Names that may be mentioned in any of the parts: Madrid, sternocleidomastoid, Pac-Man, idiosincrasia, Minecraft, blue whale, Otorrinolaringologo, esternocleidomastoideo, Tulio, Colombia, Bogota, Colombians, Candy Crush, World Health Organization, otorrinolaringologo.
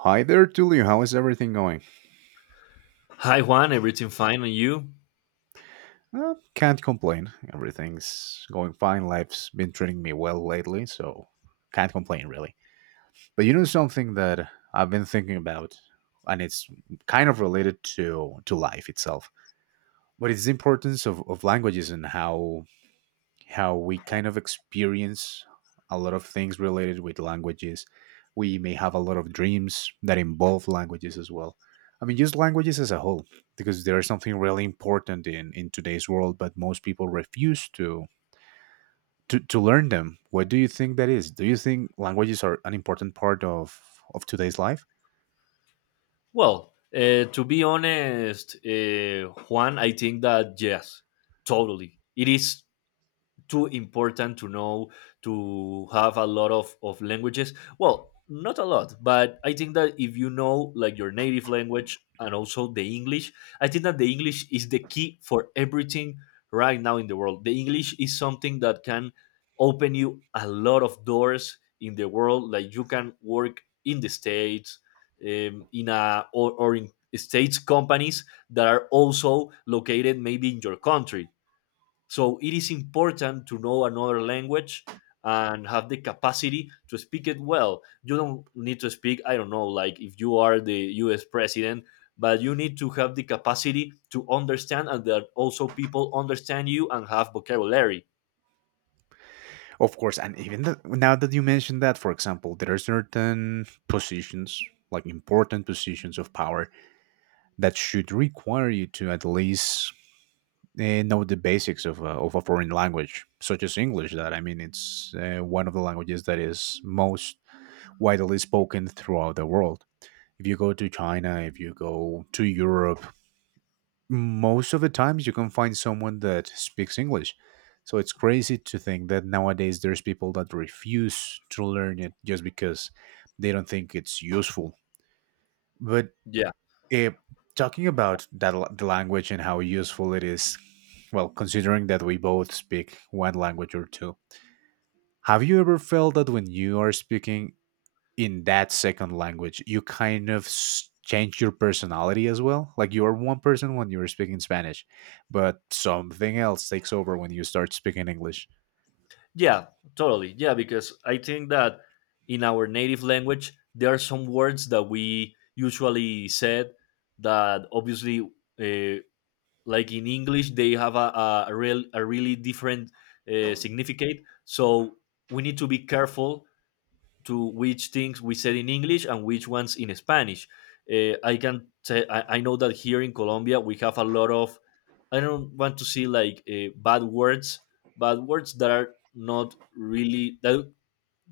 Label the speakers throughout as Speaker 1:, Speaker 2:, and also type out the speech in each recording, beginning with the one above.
Speaker 1: Hi there, Tulio. How is everything going?
Speaker 2: Hi Juan, everything fine and you?
Speaker 1: Can't complain. Everything's going fine. Life's been treating me well lately, so can't complain really. But you know something that I've been thinking about, and it's kind of related to life itself. But it's the importance of languages and how we kind of experience a lot of things related with languages. We may have a lot of dreams that involve languages as well. I mean, just languages as a whole, because there is something really important in today's world, but most people refuse to learn them. What do you think that is? Do you think languages are an important part of today's life?
Speaker 2: Well, to be honest, Juan, I think that yes, totally. It is too important to know to have a lot of languages. Well, not a lot, but I think that if you know like your native language and also the english, I think that the english is the key for everything right now in the world. The english is something that can open you a lot of doors in the world, like you can work in the states, in a or in states companies that are also located maybe in your country. So it is important to know another language and have the capacity to speak it well. You don't need to speak, I don't know, like if you are the US president, but you need to have the capacity to understand, and that also people understand you and have vocabulary.
Speaker 1: Of course, and even now that you mentioned that, for example, there are certain positions, like important positions of power, that should require you to at least know the basics of of a foreign language, such as English. That I mean, it's one of the languages that is most widely spoken throughout the world. If you go to China, if you go to Europe, most of the times you can find someone that speaks English. So it's crazy to think that nowadays there's people that refuse to learn it just because they don't think it's useful. But
Speaker 2: Yeah.
Speaker 1: Eh, talking about that the language and how useful it is, well, considering that we both speak one language or two, have you ever felt that when you are speaking in that second language, you kind of change your personality as well? Like you are one person when you're speaking Spanish, but something else takes over when you start speaking English.
Speaker 2: Yeah, totally. Yeah, because I think that in our native language, there are some words that we usually said that obviously, uh, like in english they have a real a really different significant. So we need to be careful to which things we said in english and which ones in spanish. I can say I know that here in colombia we have a lot of, I don't want to see, like, bad words. Bad words that are not really that,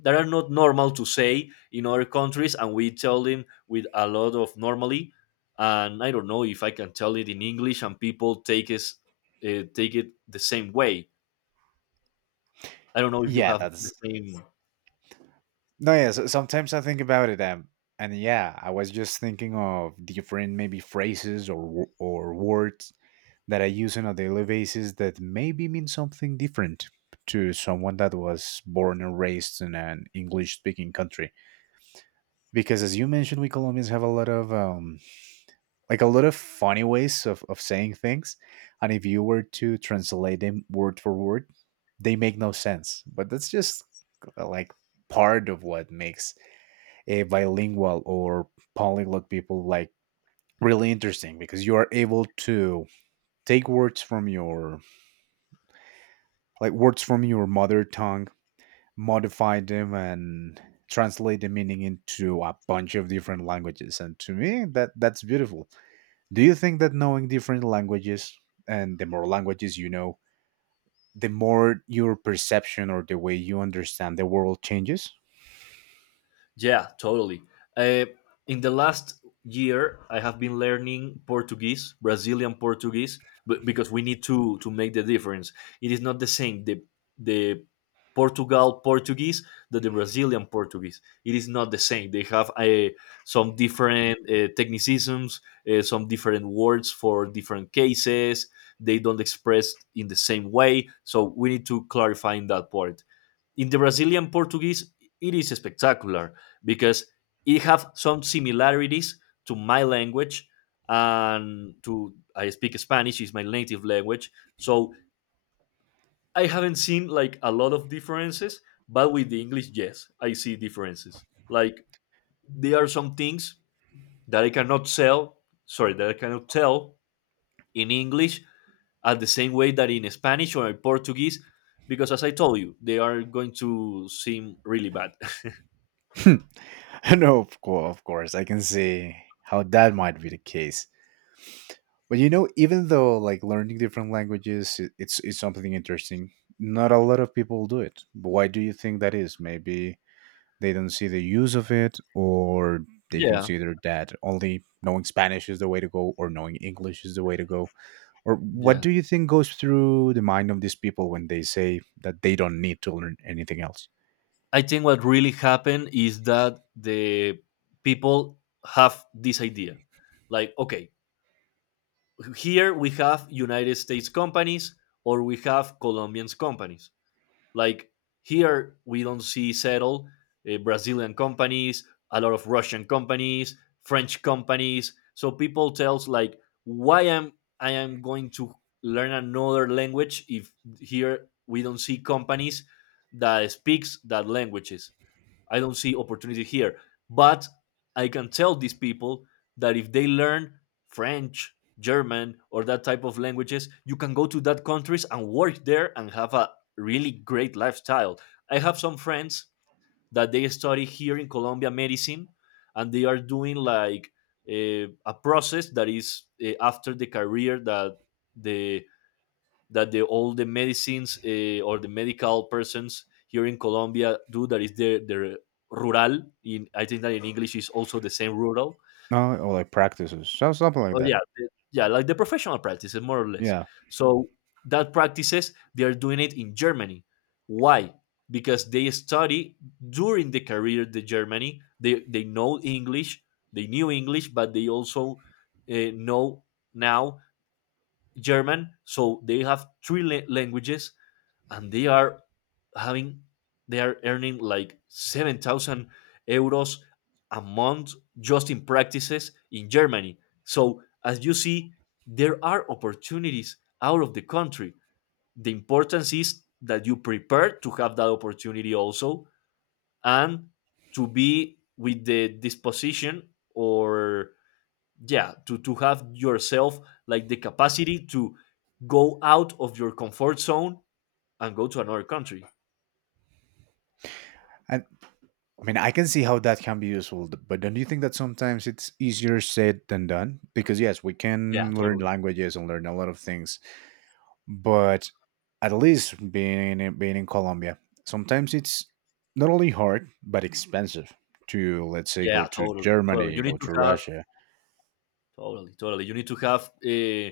Speaker 2: that are not normal to say in other countries, and we tell them with a lot of normally. And I don't know if I can tell it in english and people take it, take it the same way. I don't know if you
Speaker 1: Yeah,
Speaker 2: have the
Speaker 1: that's
Speaker 2: same.
Speaker 1: no. Yeah, so sometimes I think about it, and yeah, I was just thinking of different maybe phrases or words that I use on a daily basis that maybe mean something different to someone that was born and raised in an English speaking country. Because as you mentioned, we Colombians have a lot of like a lot of funny ways of saying things. And if you were to translate them word for word, they make no sense. But that's just like part of what makes a bilingual or polyglot people like really interesting because you are able to take words from your like words from your mother tongue, modify them, and translate the meaning into a bunch of different languages. And to me, that's beautiful. Do you think that knowing different languages and the more languages you know, the more your perception or the way you understand the world changes?
Speaker 2: Yeah, totally. Uh, in the last year, I have been learning Portuguese, Brazilian Portuguese, but because we need to make the difference. It is not the same the Portugal Portuguese that the Brazilian Portuguese. It is not the same. They have some different technicisms, some different words for different cases. They don't express in the same way. So we need to clarify in that part. In the Brazilian Portuguese, it is spectacular because it have some similarities to my language, and to, I speak Spanish is my native language. So I haven't seen like a lot of differences, but with the English, yes, I see differences. Like there are some things that I cannot sell, sorry, that I cannot tell in English at the same way that in Spanish or in Portuguese, because as I told you, they are going to seem really bad.
Speaker 1: no, of course, I can see how that might be the case. But you know, even though like learning different languages, it's something interesting. Not a lot of people do it. But why do you think that is? Maybe they don't see the use of it, or they
Speaker 2: Yeah.
Speaker 1: consider that only knowing Spanish is the way to go, or knowing English is the way to go. Or what
Speaker 2: Yeah.
Speaker 1: do you think goes through the mind of these people when they say that they don't need to learn anything else?
Speaker 2: I think what really happened is that the people have this idea. Like, okay, here we have United States companies or we have Colombian companies. Like, here we don't see settle Brazilian companies, a lot of Russian companies, French companies. So people tells like, why am I am going to learn another language if here we don't see companies that speaks that languages. I don't see opportunity here. But I can tell these people that if they learn French, German, or that type of languages, you can go to that countries and work there and have a really great lifestyle. I have some friends that they study here in Colombia medicine, and they are doing like a process that is after the career, that the all the medicines, or the medical persons here in Colombia do, that is their rural. In, I think that in English is also the same, rural.
Speaker 1: No, or like practices, something like
Speaker 2: Oh
Speaker 1: that.
Speaker 2: yeah, yeah, like the professional practices, more or less.
Speaker 1: Yeah,
Speaker 2: So that practices they are doing it in Germany. Why? Because they study during the career the Germany. They know English, they knew English, but they also know now German. So they have three languages, and they are having, they are earning like 7,000 euros a month just in practices in Germany. So, as you see, there are opportunities out of the country. The importance is that you prepare to have that opportunity also, and to be with the disposition or, yeah, to have yourself like the capacity to go out of your comfort zone and go to another country.
Speaker 1: and I mean, I can see how that can be useful, but don't you think that sometimes it's easier said than done? Because yes, we
Speaker 2: Yeah,
Speaker 1: can learn
Speaker 2: totally.
Speaker 1: languages and learn a lot of things, but at least being in Colombia, sometimes it's not only hard but expensive to let's say
Speaker 2: Yeah,
Speaker 1: go to
Speaker 2: totally. Totally. You
Speaker 1: Germany,
Speaker 2: need
Speaker 1: go to
Speaker 2: to have,
Speaker 1: Russia,
Speaker 2: totally, totally, you need to have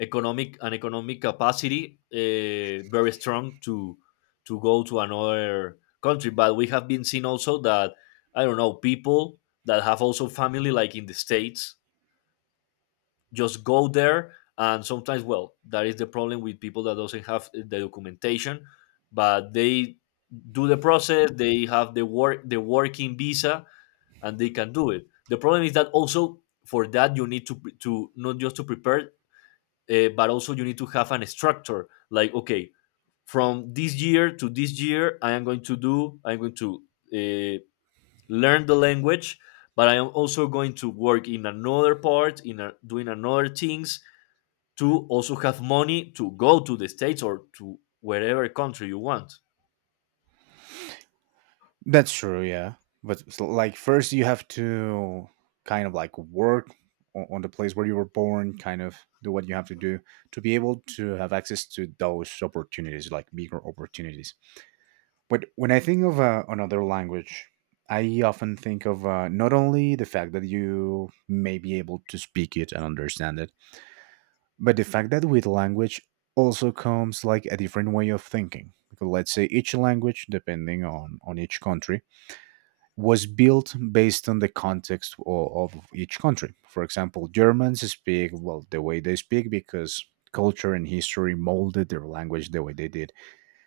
Speaker 2: economic, an economic capacity very strong to go to another country. But we have been seeing also that, I don't know, people that have also family like in the states just go there, and sometimes, well, that is the problem with people that doesn't have, eh, the documentation, but they do the process, they have the work, the working visa, and they can do it. The problem is that also for that you need to not just to prepare, but also you need to have an structure. Like okay, from this year to this year, I am going to do. I'm going to uh, learn the language, but I am also going to work in another part in a, doing another things to also have money to go to the states or to wherever country you want.
Speaker 1: That's true, yeah. But like first you have to kind of like work on the place where you were born, kind of do what you have to do to be able to have access to those opportunities, like bigger opportunities. But when I think of another language, I often think of not only the fact that you may be able to speak it and understand it, but the fact that with language also comes like a different way of thinking. Because let's say each language, depending on each country, was built based on the context of each country. For example, Germans speak, well, the way they speak because culture and history molded their language the way they did.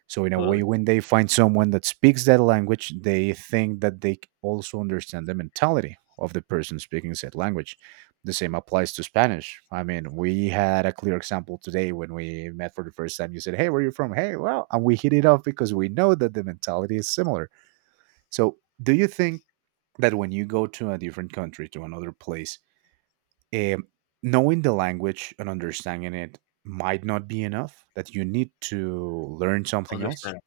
Speaker 1: So, in a way,
Speaker 2: Totally.
Speaker 1: when they find someone that speaks that language, they think that they also understand the mentality of the person speaking said language. The same applies to Spanish. I mean, we had a clear example today when we met for the first time. You said, "Hey, where are you from?" Hey, well, and we hit it off because we know that the mentality is similar. So, do you think that when you go to a different country, to another place, um, knowing the language and understanding it might not be enough, that you need to learn something else?
Speaker 2: Understand.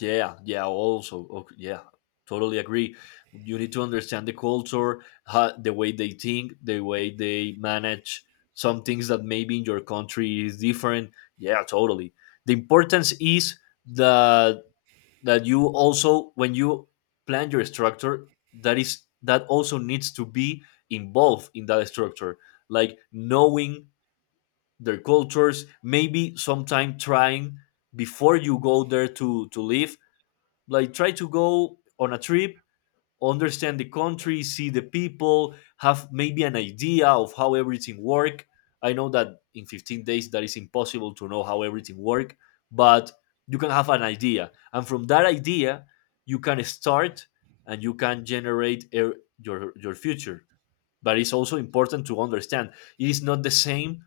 Speaker 2: Yeah, yeah. Also, okay, yeah, totally agree. You need to understand the culture, how, the way they think, the way they manage some things that maybe in your country is different. Yeah, totally. The importance is that, that you also when you plan your structure, that is that also needs to be involved in that structure, like knowing their cultures, maybe sometime trying before you go there to live, like try to go on a trip, understand the country, see the people, have maybe an idea of how everything work. I know that in 15 days that is impossible to know how everything work, but you can have an idea, and from that idea you can start, and you can generate your future. But it's also important to understand it is not the same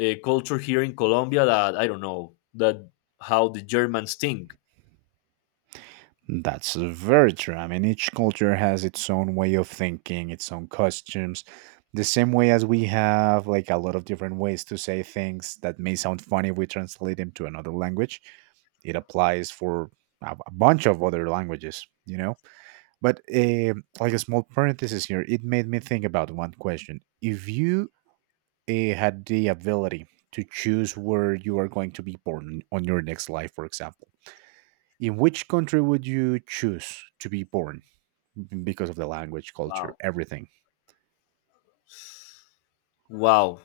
Speaker 2: culture here in colombia that, I don't know that, how the germans think.
Speaker 1: That's very true. I mean, each culture has its own way of thinking, its own costumes. The same way as we have like a lot of different ways to say things that may sound funny if we translate them to another language, it applies for a bunch of other languages, you know? But like a small parenthesis here, it made me think about one question. If you had the ability to choose where you are going to be born on your next life, for example, in which country would you choose to be born because of the language, culture,
Speaker 2: Wow.
Speaker 1: everything?
Speaker 2: Wow,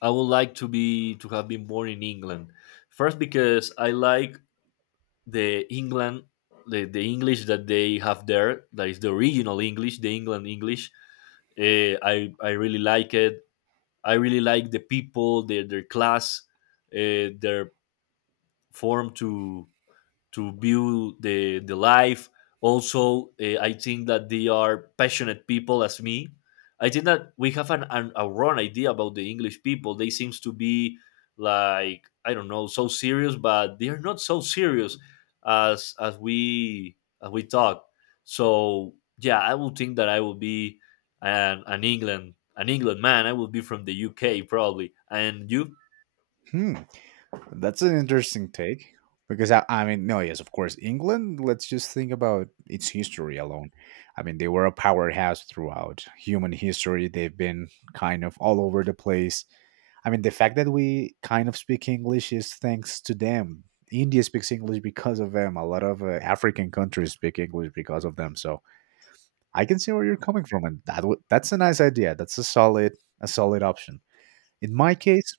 Speaker 2: I would like to be, to have been born in England. First, because I like the England, the English that they have there. That is the original English, the England English. I really like it. I really like the people, their class, their form to view the life. Also, I think that they are passionate people as me. I think that we have an, a wrong idea about the English people. They seems to be like, I don't know, so serious, but they are not so serious as we, as we talk. So yeah, I would think that I will be an England man. I will be from the UK probably. And you?
Speaker 1: Hmm. That's an interesting take because I mean, no, yes, of course, England. Let's just think about its history alone. I mean, they were a powerhouse throughout human history. They've been kind of all over the place. I mean, the fact that we kind of speak English is thanks to them. India speaks English because of them. A lot of African countries speak English because of them. So I can see where you're coming from, and that's a nice idea. That's a solid option. In my case,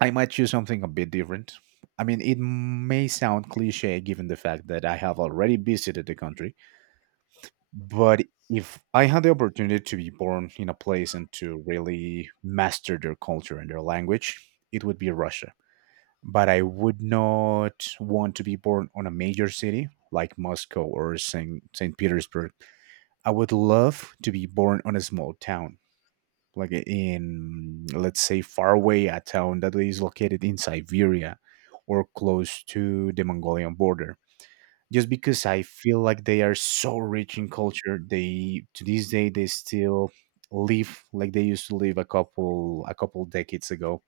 Speaker 1: I might choose something a bit different. I mean, it may sound cliche given the fact that I have already visited the country, but if I had the opportunity to be born in a place and to really master their culture and their language, it would be Russia. But I would not want to be born on a major city like Moscow or St. Petersburg. I would love to be born on a small town like in let's say far away a town that is located in Siberia or close to the Mongolian border. Just because I feel like they are so rich in culture, they to this day they still live like they used to live a couple decades ago.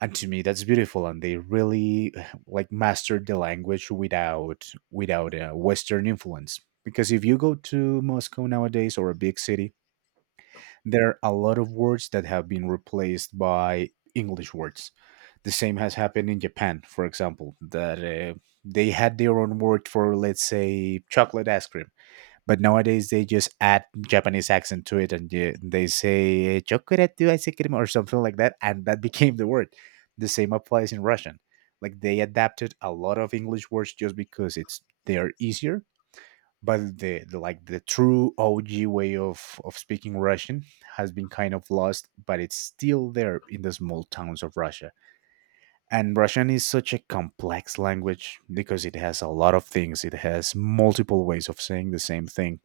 Speaker 1: And to me that's beautiful and they really like mastered the language without a western influence. Because if you go to Moscow nowadays or a big city, there are a lot of words that have been replaced by English words. The same has happened in Japan, for example, that they had their own word for, let's say, chocolate ice cream, but nowadays they just add Japanese accent to it and they say chocolate ice cream or something like that, and that became the word. The same applies in Russian. Like they adapted a lot of English words just because it's they are easier but the like the true OG way of speaking Russian has been kind of lost, but it's still there in the small towns of Russia. And Russian is such a complex language because it has a lot of things. It has multiple ways of saying the same thing.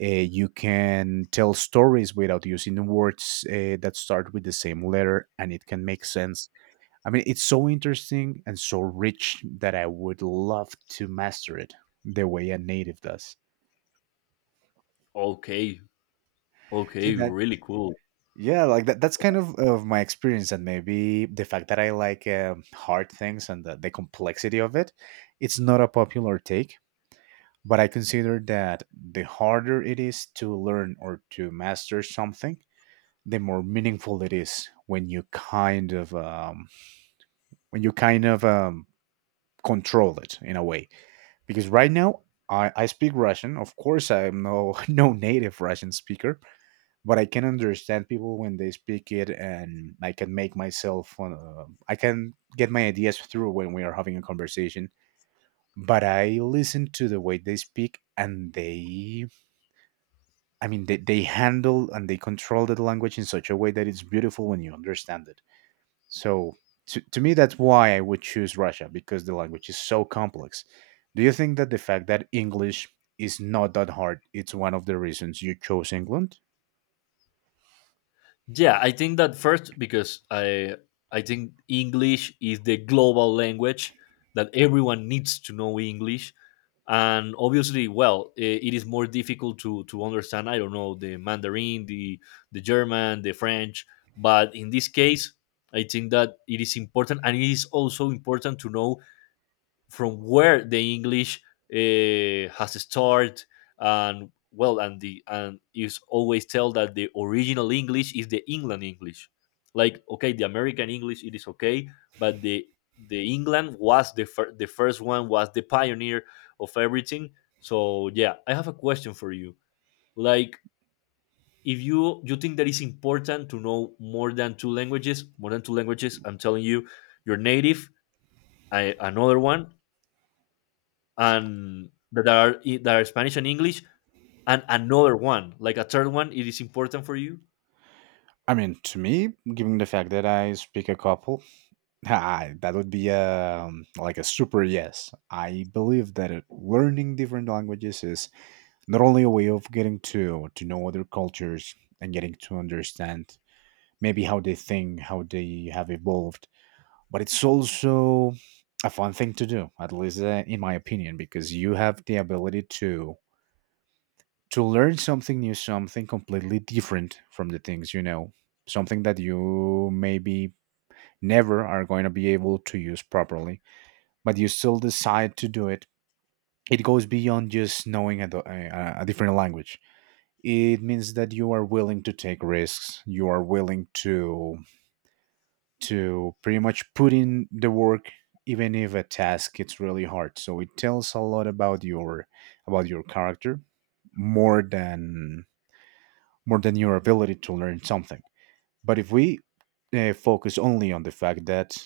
Speaker 1: Uh, you can tell stories without using words that start with the same letter, and it can make sense. I mean, it's so interesting and so rich that I would love to master it the way a native does.
Speaker 2: Okay,
Speaker 1: See,
Speaker 2: okay,
Speaker 1: that
Speaker 2: really cool.
Speaker 1: Yeah, like that. That's kind of my experience, and maybe the fact that I like hard things and the complexity of it. It's not a popular take, but I consider that the harder it is to learn or to master something, the more meaningful it is when you kind of when you kind of um, control it in a way. Because right now, I speak Russian. Of course, I'm no no native Russian speaker, but I can understand people when they speak it, and I can make myself, I can get my ideas through when we are having a conversation. But I listen to the way they speak, and I mean, they handle and they control the language in such a way that it's beautiful when you understand it. So to me, that's why I would choose Russia because the language is so complex. Do you think that the fact that English is not that hard, it's one of the reasons you chose England?
Speaker 2: Yeah, I think that first because I think English is the global language, that everyone needs to know English, and obviously, well, it is more difficult to understand, I don't know, the Mandarin, the German, the French, but in this case, I think that it is important, and it is also important to know from where the English has started, and well, and the, and is always tell that the original English is the England English. Like okay, the American English it is okay, but the England was the the first one, was the pioneer of everything. So yeah, I have a question for you. Like, if you think that it's important to know more than two languages, more than two languages, I'm telling you, your native, I, another one, and that are, that are Spanish and English, and another one, like a third one, it is important for you.
Speaker 1: I mean, to me, given the fact that I speak a couple, I, that would be like a super yes. I believe that learning different languages is not only a way of getting to know other cultures and getting to understand maybe how they think, how they have evolved, but it's also a fun thing to do, at least in my opinion, because you have the ability to learn something new, something completely different from the things you know, something that you maybe never are going to be able to use properly, but you still decide to do it. It goes beyond just knowing a different language. It means that you are willing to take risks. You are willing to pretty much put in the work, even if a task it's really hard. So it tells a lot about your character, more than more than your ability to learn something. But if we focus only on the fact that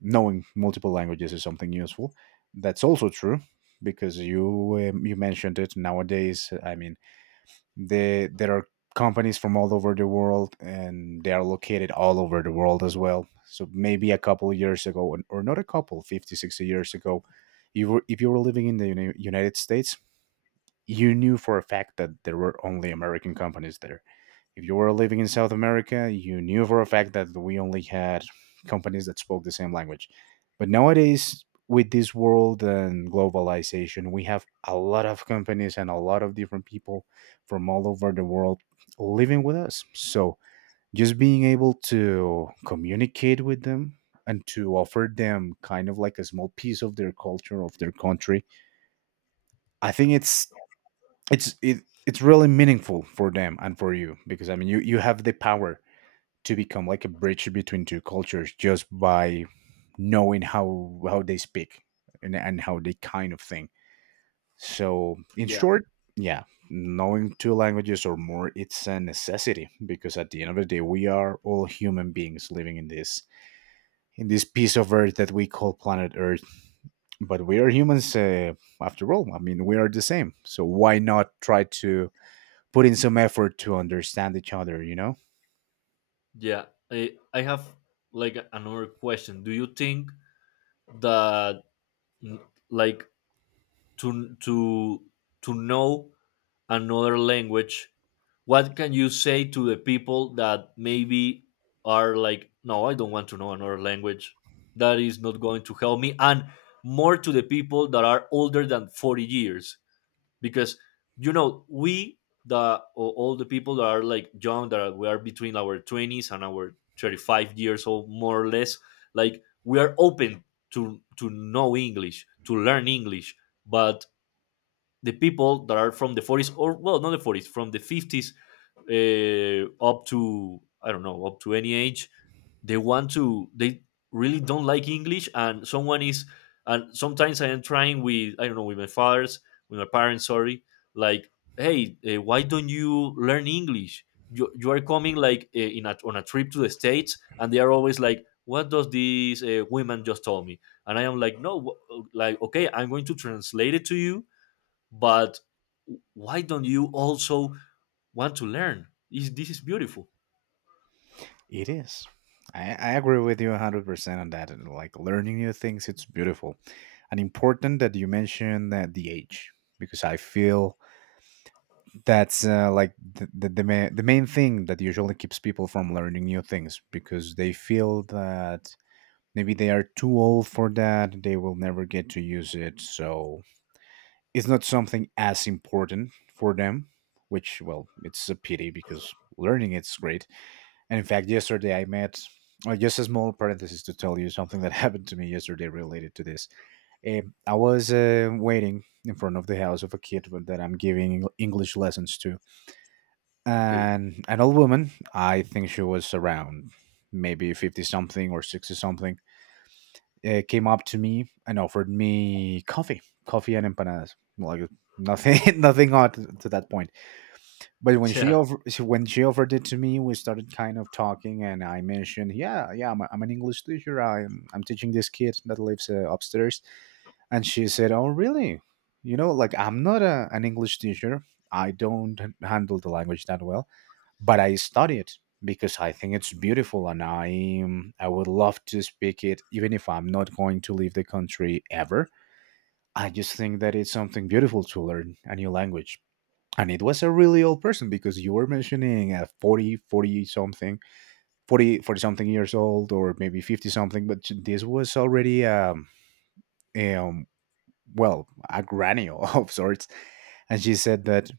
Speaker 1: knowing multiple languages is something useful. That's also true because you mentioned it. Nowadays, I mean, there are companies from all over the world, and they are located all over the world as well. So maybe a couple of years ago, or not a couple, 50 60 years ago, you were if you were living in the United States, you knew for a fact that there were only American companies there. If you were living in South America, you knew for a fact that we only had companies that spoke the same language. But nowadays, with this world and globalization, we have a lot of companies and a lot of different people from all over the world living with us. So just being able to communicate with them and to offer them kind of like a small piece of their culture, of their country, I think it's really meaningful for them and for you, because I mean you have the power to become like a bridge between two cultures just by knowing how they speak and how they kind of think. So in
Speaker 2: Yeah.
Speaker 1: short, yeah, knowing two languages or more it's a necessity, because at the end of the day we are all human beings living in this piece of earth that we call planet earth. But we are humans after all. I mean, we are the same, so why not try to put in some effort to understand each other.
Speaker 2: Yeah, I have like another question. Do you think that, mm, like to to to know another language, what can you say to the people that maybe are like, no, I don't want to know another language. That is not going to help me, and more to the people that are older than 40 years because you know we the all the people that are like young that are, we are between our 20s and our 35 years old, more or less. Like we are open to know English, to learn English. But the people that are from the 40s, or well, not the 40s, from the 50s up to, I don't know, up to any age, they want to they really don't like English. And someone is and sometimes I am trying with, I don't know, with my fathers with my parents, sorry, like, hey, why don't you learn English? You are coming like in on a trip to the States, and they are always like, what does this woman just told me? And I am like, no, like, okay, I'm going to translate it to you, but why don't you also want to learn? Is this is beautiful.
Speaker 1: It is. I agree with you 100% on that. And like learning new things, it's beautiful. And important that you mention that the age, because I feel that's like the the main thing that usually keeps people from learning new things, because they feel that maybe they are too old for that, they will never get to use it. So it's not something as important for them, which, well, it's a pity because learning it's great. And in fact, yesterday I met, well, just a small parenthesis to tell you something that happened to me yesterday related to this. I was waiting in front of the house of a kid that I'm giving English lessons to.
Speaker 2: Okay.
Speaker 1: And an old woman, I think she was around maybe 50 something or 60 something, came up to me and offered me coffee and empanadas. Like nothing, nothing odd to that point. But
Speaker 2: Yeah.
Speaker 1: when she offered it to me, we started kind of talking, and I mentioned, "Yeah, yeah, I'm, a, I'm an English teacher. I'm teaching this kid that lives upstairs." And she said, "Oh, really? You know, like I'm not a, an English teacher. I don't handle the language that well, but I study it because I think it's beautiful, and I would love to speak it, even if I'm not going to leave the country ever. I just think that it's something beautiful to learn a new language." And it was a really old person, because you were mentioning a forty, forty something years old, or maybe 50 something, but this was already um well a granny of sorts. And she said that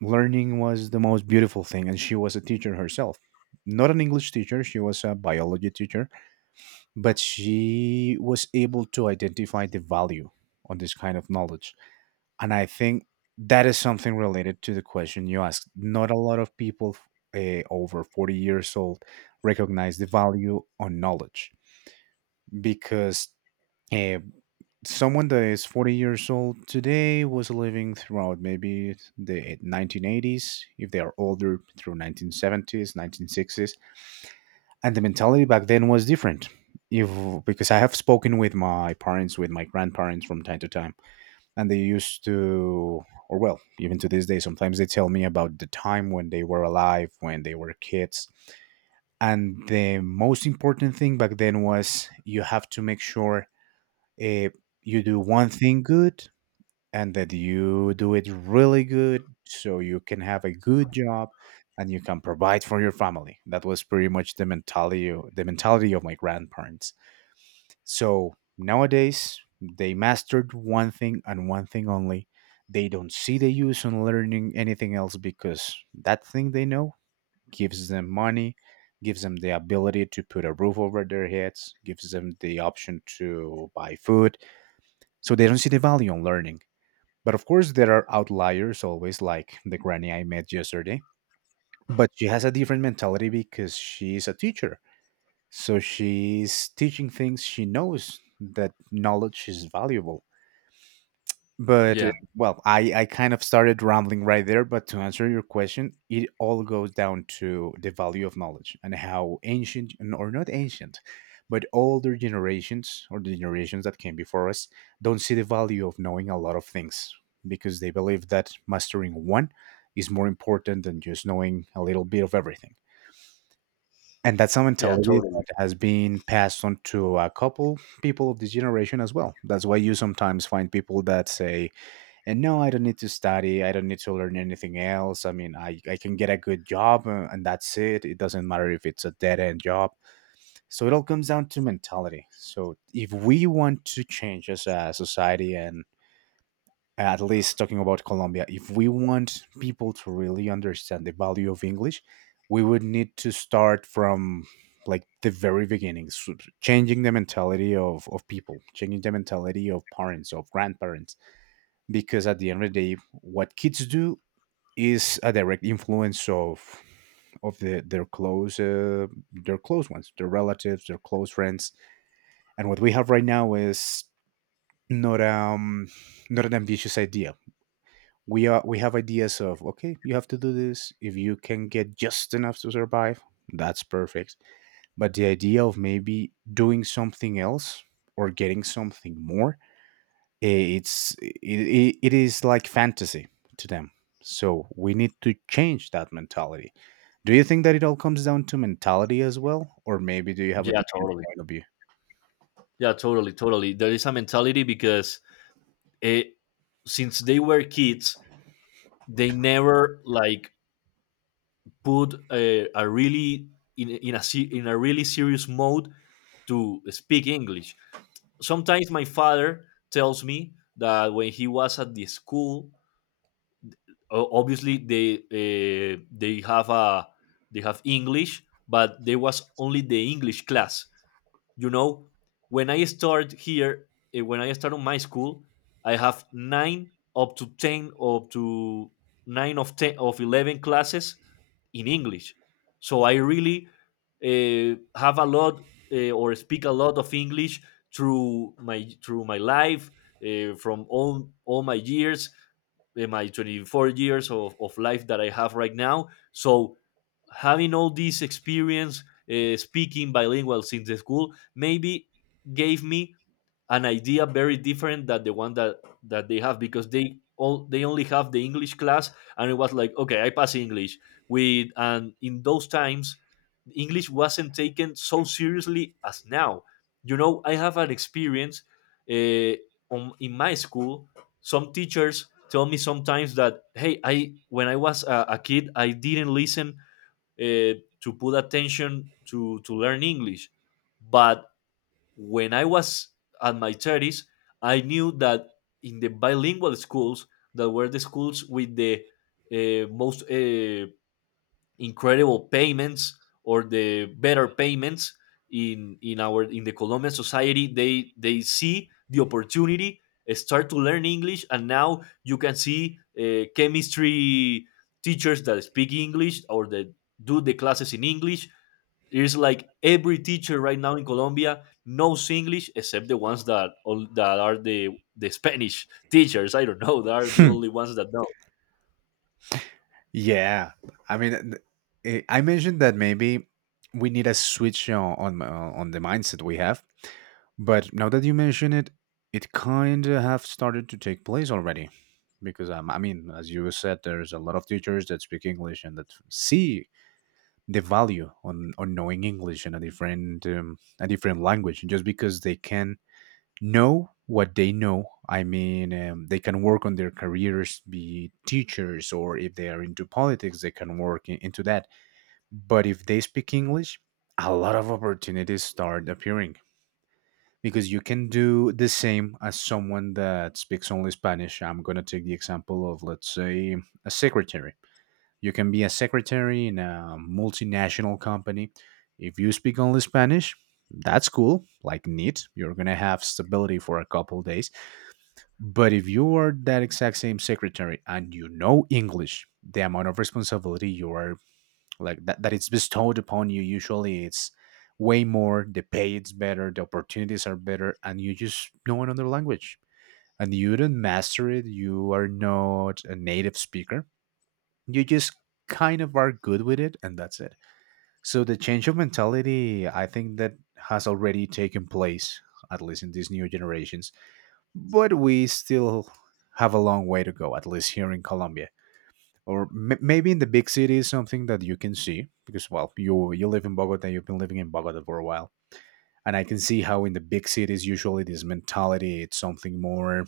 Speaker 1: learning was the most beautiful thing, and she was a teacher herself, not an English teacher, she was a biology teacher, but she was able to identify the value on this kind of knowledge. And I think that is something related to the question you asked. Not a lot of people over 40 years old recognize the value on knowledge, because uh, someone that is 40 years old today was living throughout maybe the 1980s, if they are older, through 1970s, 1960s. And the mentality back then was different. If, because I have spoken with my parents, with my grandparents from time to time, and they used to, or well even to this day sometimes they tell me about the time when they were alive, when they were kids. And the most important thing back then was you have to make sure uh, you do one thing good, and that you do it really good, so you can have a good job and you can provide for your family. That was pretty much the mentality, of my grandparents. So nowadays, they mastered one thing and one thing only. They don't see the use on learning anything else, because that thing they know gives them money, gives them the ability to put a roof over their heads, gives them the option to buy food. So they don't see the value on learning. But of course, there are outliers always, like the granny I met yesterday. But she has a different mentality because she is a teacher, so she's teaching things, she knows that knowledge is valuable. But
Speaker 2: Yeah.
Speaker 1: well, I kind of started rambling right there. But to answer your question, it all goes down to the value of knowledge and how ancient, or not ancient, but older generations, or the generations that came before us, don't see the value of knowing a lot of things, because they believe that mastering one is more important than just knowing a little bit of everything. And that's a
Speaker 2: Yeah.
Speaker 1: mentality
Speaker 2: Totally.
Speaker 1: that has been passed on to a couple people of this generation as well. That's why you sometimes find people that say, and no, I don't need to study. I don't need to learn anything else. I mean, I can get a good job and that's it. It doesn't matter if it's a dead end job. So it all comes down to mentality. So if we want to change as a society, and at least talking about Colombia, if we want people to really understand the value of English, we would need to start from like the very beginning, changing the mentality of people, changing the mentality of parents, of grandparents. Because at the end of the day, what kids do is a direct influence of their close ones, their relatives, their close friends. And what we have right now is not um not an ambitious idea. We are we have ideas of, okay, you have to do this, if you can get just enough to survive, that's perfect. But the idea of maybe doing something else, or getting something more, it's it is like fantasy to them. So we need to change that mentality. Do you think that it all comes down to mentality as well, or maybe do you have a
Speaker 2: Yeah.
Speaker 1: different
Speaker 2: Totally.
Speaker 1: point of view?
Speaker 2: Yeah. Totally. Totally. There is a mentality because it, since they were kids, they never like put a really in a really serious mode to speak English. Sometimes my father tells me that when he was at the school, obviously they have a they have English, but there was only the English class, you know. when i start here when I start on my school, I have nine up to ten up to nine of ten of 11 classes in English. So I really have a lot, or speak a lot of English through my life, from all my years, in my 24 years of life that I have right now. So having all this experience, speaking bilingual since the school, maybe gave me an idea very different than the one that they have, because they all they only have the English class. And it was like, okay, I pass English with, and in those times English wasn't taken so seriously as now, you know. I have an experience uh, in my school. Some teachers tell me sometimes that, hey, I when I was a kid, I didn't listen to put attention to learn English. But when I was at my 30s, I knew that in the bilingual schools, that were the schools with the most incredible payments, or the better payments in our in the Colombian society, they see the opportunity, start to learn English. And now you can see chemistry teachers that speak English, or that do the classes in English. There's like every teacher right now in Colombia knows English, except the ones that all that are the Spanish teachers. I don't know. They are the only ones that know.
Speaker 1: Yeah, I mean, I mentioned that maybe we need a switch on on the mindset we have, but now that you mention it, it kind of have started to take place already, because I mean, as you said, there's a lot of teachers that speak English and that see the value on knowing English and a different language just because they can know what they know. I mean, they can work on their careers, be teachers, or if they are into politics, they can work in, into that. But if they speak English, a lot of opportunities start appearing, because you can do the same as someone that speaks only Spanish. I'm going to take the example of, let's say, a secretary. You can be a secretary in a multinational company. If you speak only Spanish, that's cool, like neat. You're going to have stability for a couple days, but if you are that exact same secretary and you know English, the amount of responsibility you are like that it's bestowed upon you usually it's way more, the pay is better, the opportunities are better, and you just know another language. And you don't master it, you are not a native speaker. You just kind of are good with it and that's it. So the change of mentality I think that has already taken place, at least in these new generations, but we still have a long way to go, at least here in Colombia. Or maybe in the big city is something that you can see because, well, you live in Bogota, you've been living in Bogota for a while, and I can see how in the big cities usually this mentality it's something more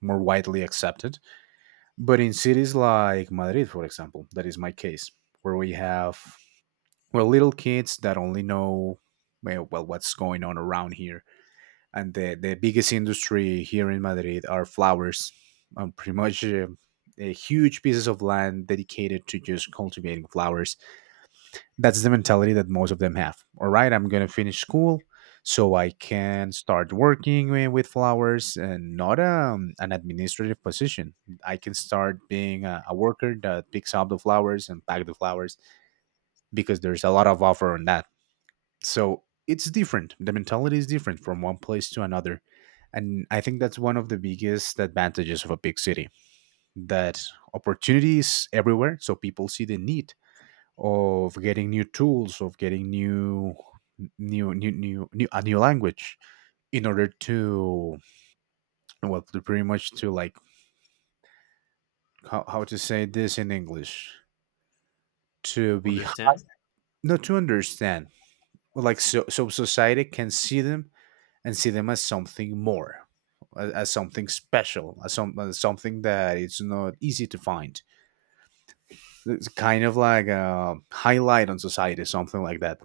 Speaker 1: more widely accepted. But in cities like Madrid, for example, that is my case, where we have, well, little kids that only know, well, what's going on around here. And the biggest industry here in Madrid are flowers. Pretty much a huge pieces of land dedicated to just cultivating flowers. That's the mentality that most of them have. All right, I'm gonna finish school so I can start working with flowers and not an administrative position. I can start being a worker that picks up the flowers and pack the flowers because there's a lot of offer on that. So it's different, the mentality is different from one place to another, and I think that's one of the biggest advantages of a big city, that opportunity is everywhere. So people see the need of getting new tools, of getting new a new language in order to, well, to pretty much to, like, how to say this in English, to be,
Speaker 2: Understand?
Speaker 1: not to understand, well, like, so society can see them and see them as something more, as something special, as something that it's not easy to find. It's kind of like a highlight on society, something like that.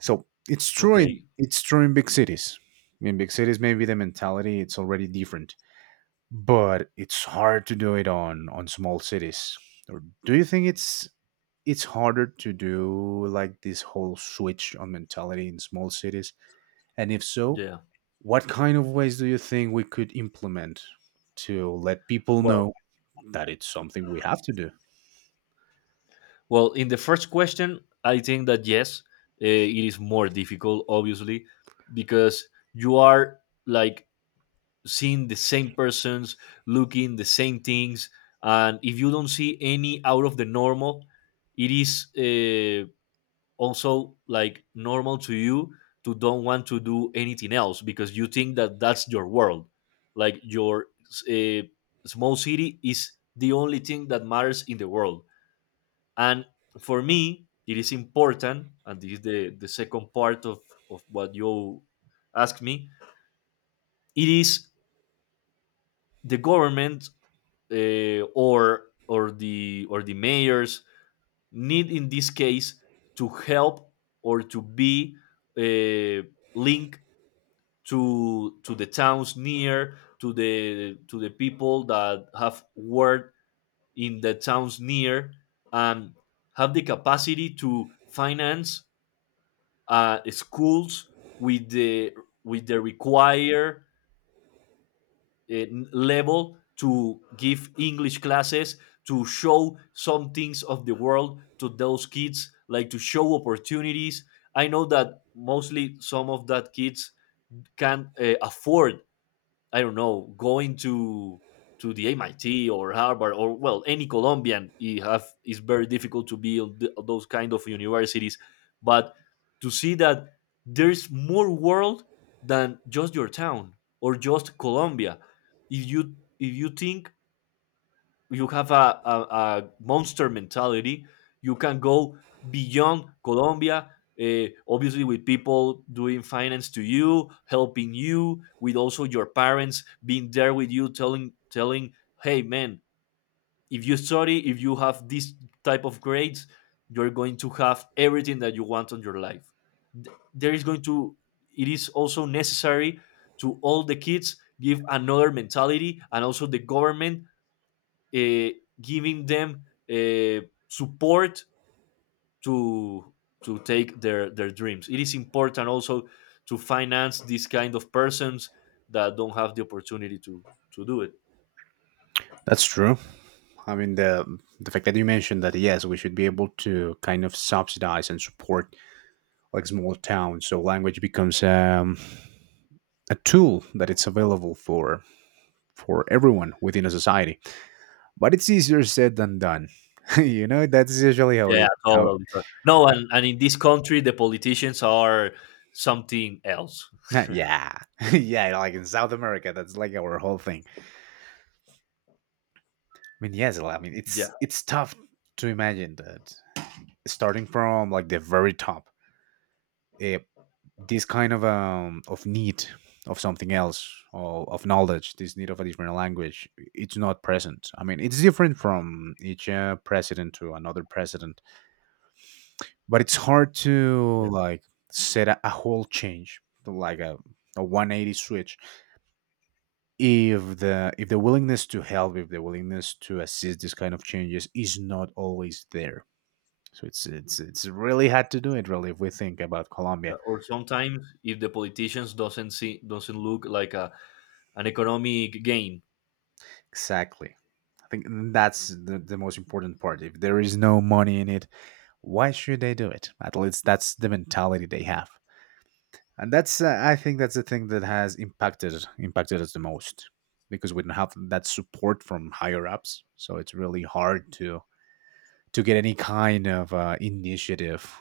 Speaker 1: So it's true in
Speaker 2: Okay.
Speaker 1: it's true in big cities. In big cities maybe the mentality it's already different, but it's hard to do it on small cities. Or do you think it's harder to do like this whole switch on mentality in small cities, and if so,
Speaker 2: Yeah.
Speaker 1: what kind of ways do you think we could implement to let people know
Speaker 2: Well,
Speaker 1: that it's something we have to do?
Speaker 2: well, in the first question, I think that yes, it is more difficult, obviously, because you are like seeing the same persons, looking the same things, and if you don't see any out of the normal, it is also like normal to you, to don't want to do anything else, because you think that that's your world, like your uh, small city is the only thing that matters in the world. And for me, it is important, and this is the second part of what you asked me. It is the government, or the or the mayors need in this case to help, or to be uh, link, to the towns near, to the people that have worked in the towns near, and have the capacity to finance schools with the with the required uh, level, to give English classes, to show some things of the world to those kids, like to show opportunities. I know that mostly some of that kids can afford, I don't know, going to the MIT or Harvard, or well, any Colombian, you have, it's very difficult to build those kind of universities. But to see that there's more world than just your town, or just Colombia. If you think, you have a monster mentality. You can go beyond Colombia, obviously with people doing finance to you, helping you, with also your parents being there with you, telling hey man, if you study, if you have this type of grades, you're going to have everything that you want on your life. Th- There is going to It is also necessary to all the kids give another mentality, and also the government uh, giving them uh, support to to take their dreams. It is important also to finance these kind of persons that don't have the opportunity to do it.
Speaker 1: That's true. I mean, the fact that you mentioned that yes, we should be able to kind of subsidize and support, like, small towns, so language becomes a tool that it's available for everyone within a society. But it's easier said than done. That's usually how
Speaker 2: Yeah,
Speaker 1: it how.
Speaker 2: totally, totally. No, and in this country, the politicians are something else.
Speaker 1: Yeah. Yeah, like in South America, that's like our whole thing. I mean, yes, like, I mean
Speaker 2: Yeah,
Speaker 1: it's tough to imagine that, starting from like the very top, eh, this kind of, of need of something else or of knowledge, this need of a different language, it's not present. I mean, it's different from each president to another president, but it's hard
Speaker 2: yeah,
Speaker 1: to, like, set a whole change, like a 180 switch, if the willingness to help, if the willingness to assist this kind of changes is not always there. So it's really hard to do it really if we think about
Speaker 2: yeah.
Speaker 1: Colombia.
Speaker 2: Or sometimes, if the politicians doesn't look like a an economic gain.
Speaker 1: Exactly. I think that's the most important part. If there is no money in it, why should they do it? At least that's the mentality they have. And that's, I think that's the thing that has impacted us the most, because we don't have that support from higher ups. So it's really hard to get any kind of initiative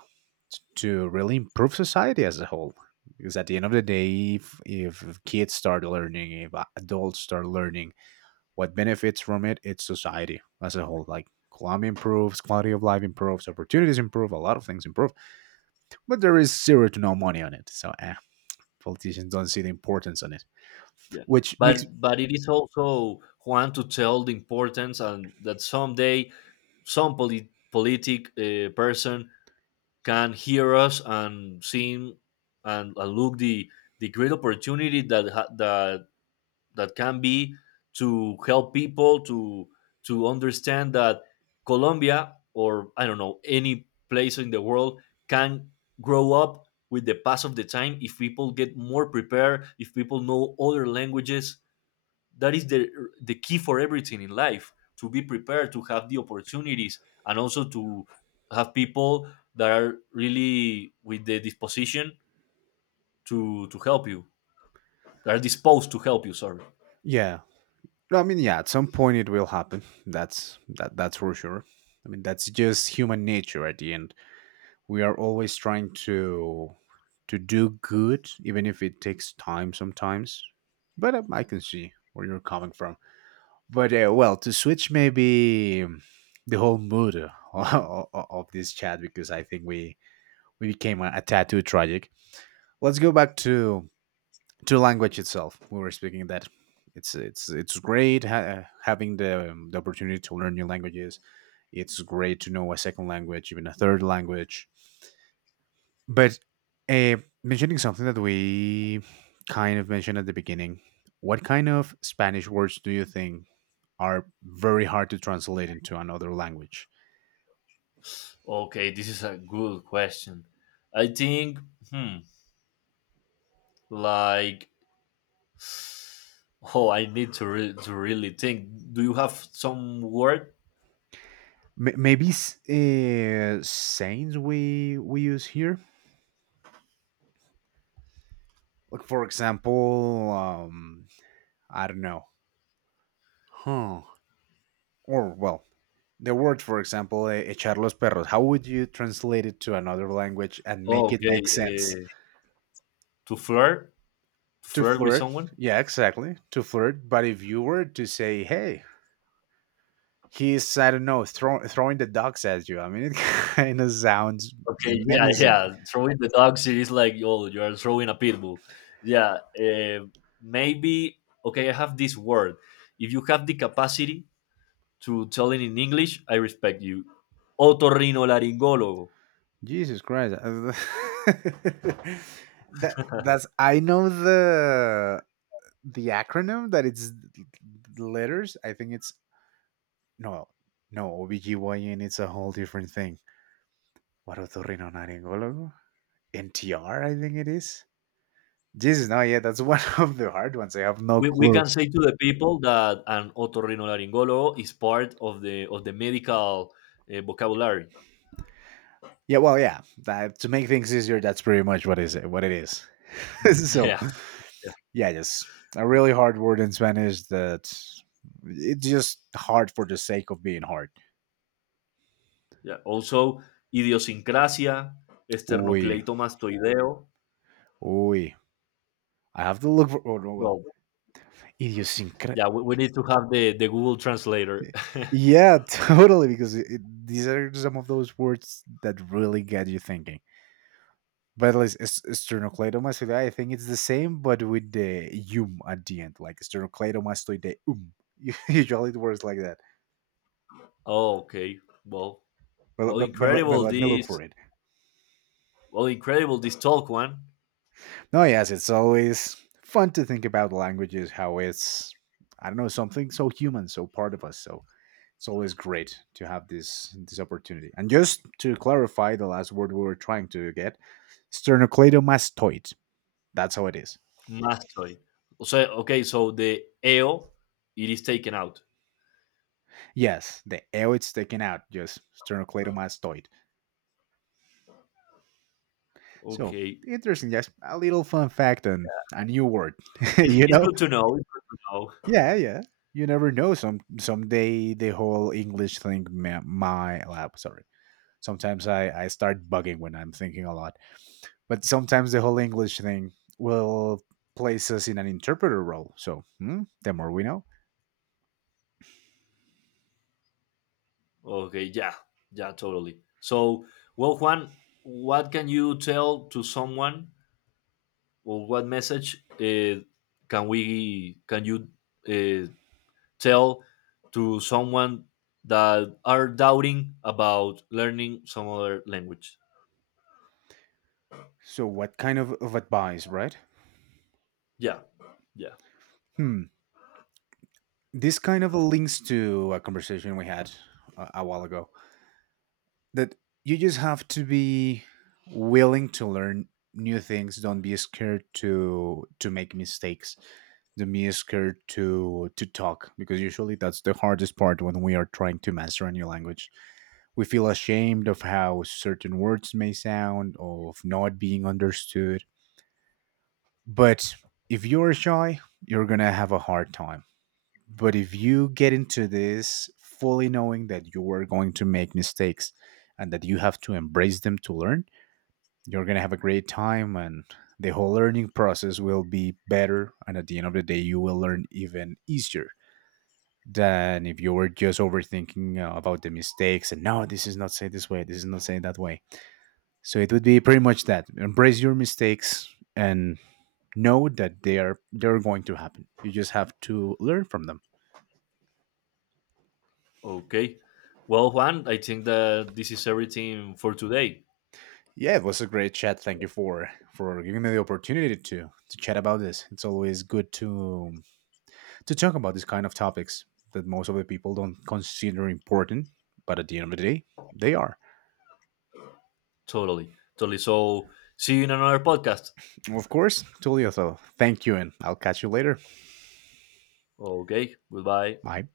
Speaker 1: to really improve society as a whole. Because at the end of the day, if kids start learning, if adults start learning, what benefits from it? It's society as a whole. Like, economy improves, quality of life improves, opportunities improve, a lot of things improve. But there is zero to no money on it. So politicians don't see the importance on it,
Speaker 2: Yeah.
Speaker 1: which makes,
Speaker 2: But it is also Juan, to tell the importance, and that someday some politic person can hear us and see, and look the great opportunity that that that can be, to help people to understand that Colombia, or I don't know, any place in the world, can grow up with the pass of the time, if people get more prepared, if people know other languages. That is the key for everything in life, to be prepared, to have the opportunities, and also to have people that are really with the disposition to help you, that are disposed to help you, sorry.
Speaker 1: yeah. No, I mean, yeah, at some point it will happen. That's for sure. I mean, that's just human nature. At the end we are always trying to do good even if it takes time sometimes. But I can see where you're coming from, but well, to switch maybe, the whole mood, of this chat, because I think we became a tad too tragic. Let's go back to language itself. We were speaking that it's great having the opportunity to learn new languages. It's great to know a second language, even a third language. But uh, mentioning something that we kind of mentioned at the beginning, what kind of Spanish words do you think are very hard to translate into another language?
Speaker 2: Okay, this is a good question. I think, hmm, like, oh, I need to, to really think. Do you have some word?
Speaker 1: Maybe sayings we use here, like, for example, I don't know, huh? Or well, the word, for example, echar los perros. How would you translate it to another language and
Speaker 2: Oh,
Speaker 1: make it make
Speaker 2: okay,
Speaker 1: sense?
Speaker 2: to flirt,
Speaker 1: To
Speaker 2: flirt with
Speaker 1: flirt.
Speaker 2: someone.
Speaker 1: Yeah, exactly, to flirt. But if you were to say, hey, he's, I don't know, throwing the dogs at you, I mean, it kind of sounds
Speaker 2: Okay, yeah,
Speaker 1: menacing.
Speaker 2: yeah. Throwing the dog series like, oh, you are throwing a pit bull. Yeah, maybe. Okay, I have this word. If you have the capacity to tell it in English, I respect you. Otorrinolaryngologo.
Speaker 1: Jesus Christ. That's, I know the acronym that it's letters, I think it's, no, no, OBGYN it's a whole different thing. What, otorrinolaryngologo? NTR, I think it is. Jesus, no. Yeah, that's one of the hard ones. I have no
Speaker 2: We
Speaker 1: clue.
Speaker 2: can say to the people that an otorrinolaryngologo is part of the medical vocabulary.
Speaker 1: Yeah, well, yeah. That, to make things easier, that's pretty much what is it, what it is. So,
Speaker 2: Yeah,
Speaker 1: yeah, just a really hard word in Spanish that it's just hard for the sake of being hard.
Speaker 2: yeah. Also, idiosincrasia,
Speaker 1: Uy,
Speaker 2: sternocleidomastoideo.
Speaker 1: uy. I have to look for. Oh no, well,
Speaker 2: Well,
Speaker 1: idiosyncra.
Speaker 2: yeah, we need to have the Google translator.
Speaker 1: Yeah, totally. Because these are some of those words that really get you thinking. But at least sternocleidomastoidea, I think it's the same, but with the at the end, like sternocleidomastoideum. Usually, it works like that.
Speaker 2: Oh, okay. Well,
Speaker 1: But,
Speaker 2: well,
Speaker 1: but, but, but
Speaker 2: incredible
Speaker 1: let me look for
Speaker 2: this.
Speaker 1: it.
Speaker 2: Well, incredible this talk one.
Speaker 1: No, yes, it's always fun to think about languages, how it's, I don't know, something so human, so part of us. So it's always great to have this opportunity. And just to clarify, the last word we were trying to get, sternocleidomastoid. That's how it is.
Speaker 2: Mastoid. So, okay, so the EO, it is taken out.
Speaker 1: Yes, the L it's taken out, just sternocleidomastoid. So
Speaker 2: Okay,
Speaker 1: interesting, yes. A little fun fact and a new word, you
Speaker 2: it's
Speaker 1: know?
Speaker 2: good to know. It's good to know.
Speaker 1: Yeah, yeah. You never know. Some someday the whole English thing. My lab. Sorry. Sometimes I start bugging when I'm thinking a lot. But sometimes the whole English thing will place us in an interpreter role. So, the more we know.
Speaker 2: Okay, yeah, yeah, totally. So, well, Juan, what can you tell to someone, or what message can we can you uh, tell to someone that are doubting about learning some other language?
Speaker 1: So what kind of advice, right?
Speaker 2: Yeah, yeah.
Speaker 1: Hmm. This kind of links to a conversation we had a while ago. That you just have to be willing to learn new things. Don't be scared to make mistakes, don't be scared to talk, because usually that's the hardest part when we are trying to master a new language. We feel ashamed of how certain words may sound, of not being understood. But if you're shy, you're gonna have a hard time. But if you get into this fully knowing that you are going to make mistakes and that you have to embrace them to learn, you're going to have a great time, and the whole learning process will be better. And at the end of the day, you will learn even easier than if you were just overthinking about the mistakes and, no, this is not said this way, this is not said that way. So it would be pretty much that, embrace your mistakes and know that they're going to happen. You just have to learn from them.
Speaker 2: Okay. Well, Juan, I think that this is everything for today.
Speaker 1: Yeah, it was a great chat. Thank you for giving me the opportunity to chat about this. It's always good to talk about these kind of topics that most of the people don't consider important, but at the end of the day, they are.
Speaker 2: Totally, totally. So, see you in another podcast.
Speaker 1: Of course, Tulio. So thank you, and I'll catch you later.
Speaker 2: Okay, goodbye.
Speaker 1: Bye.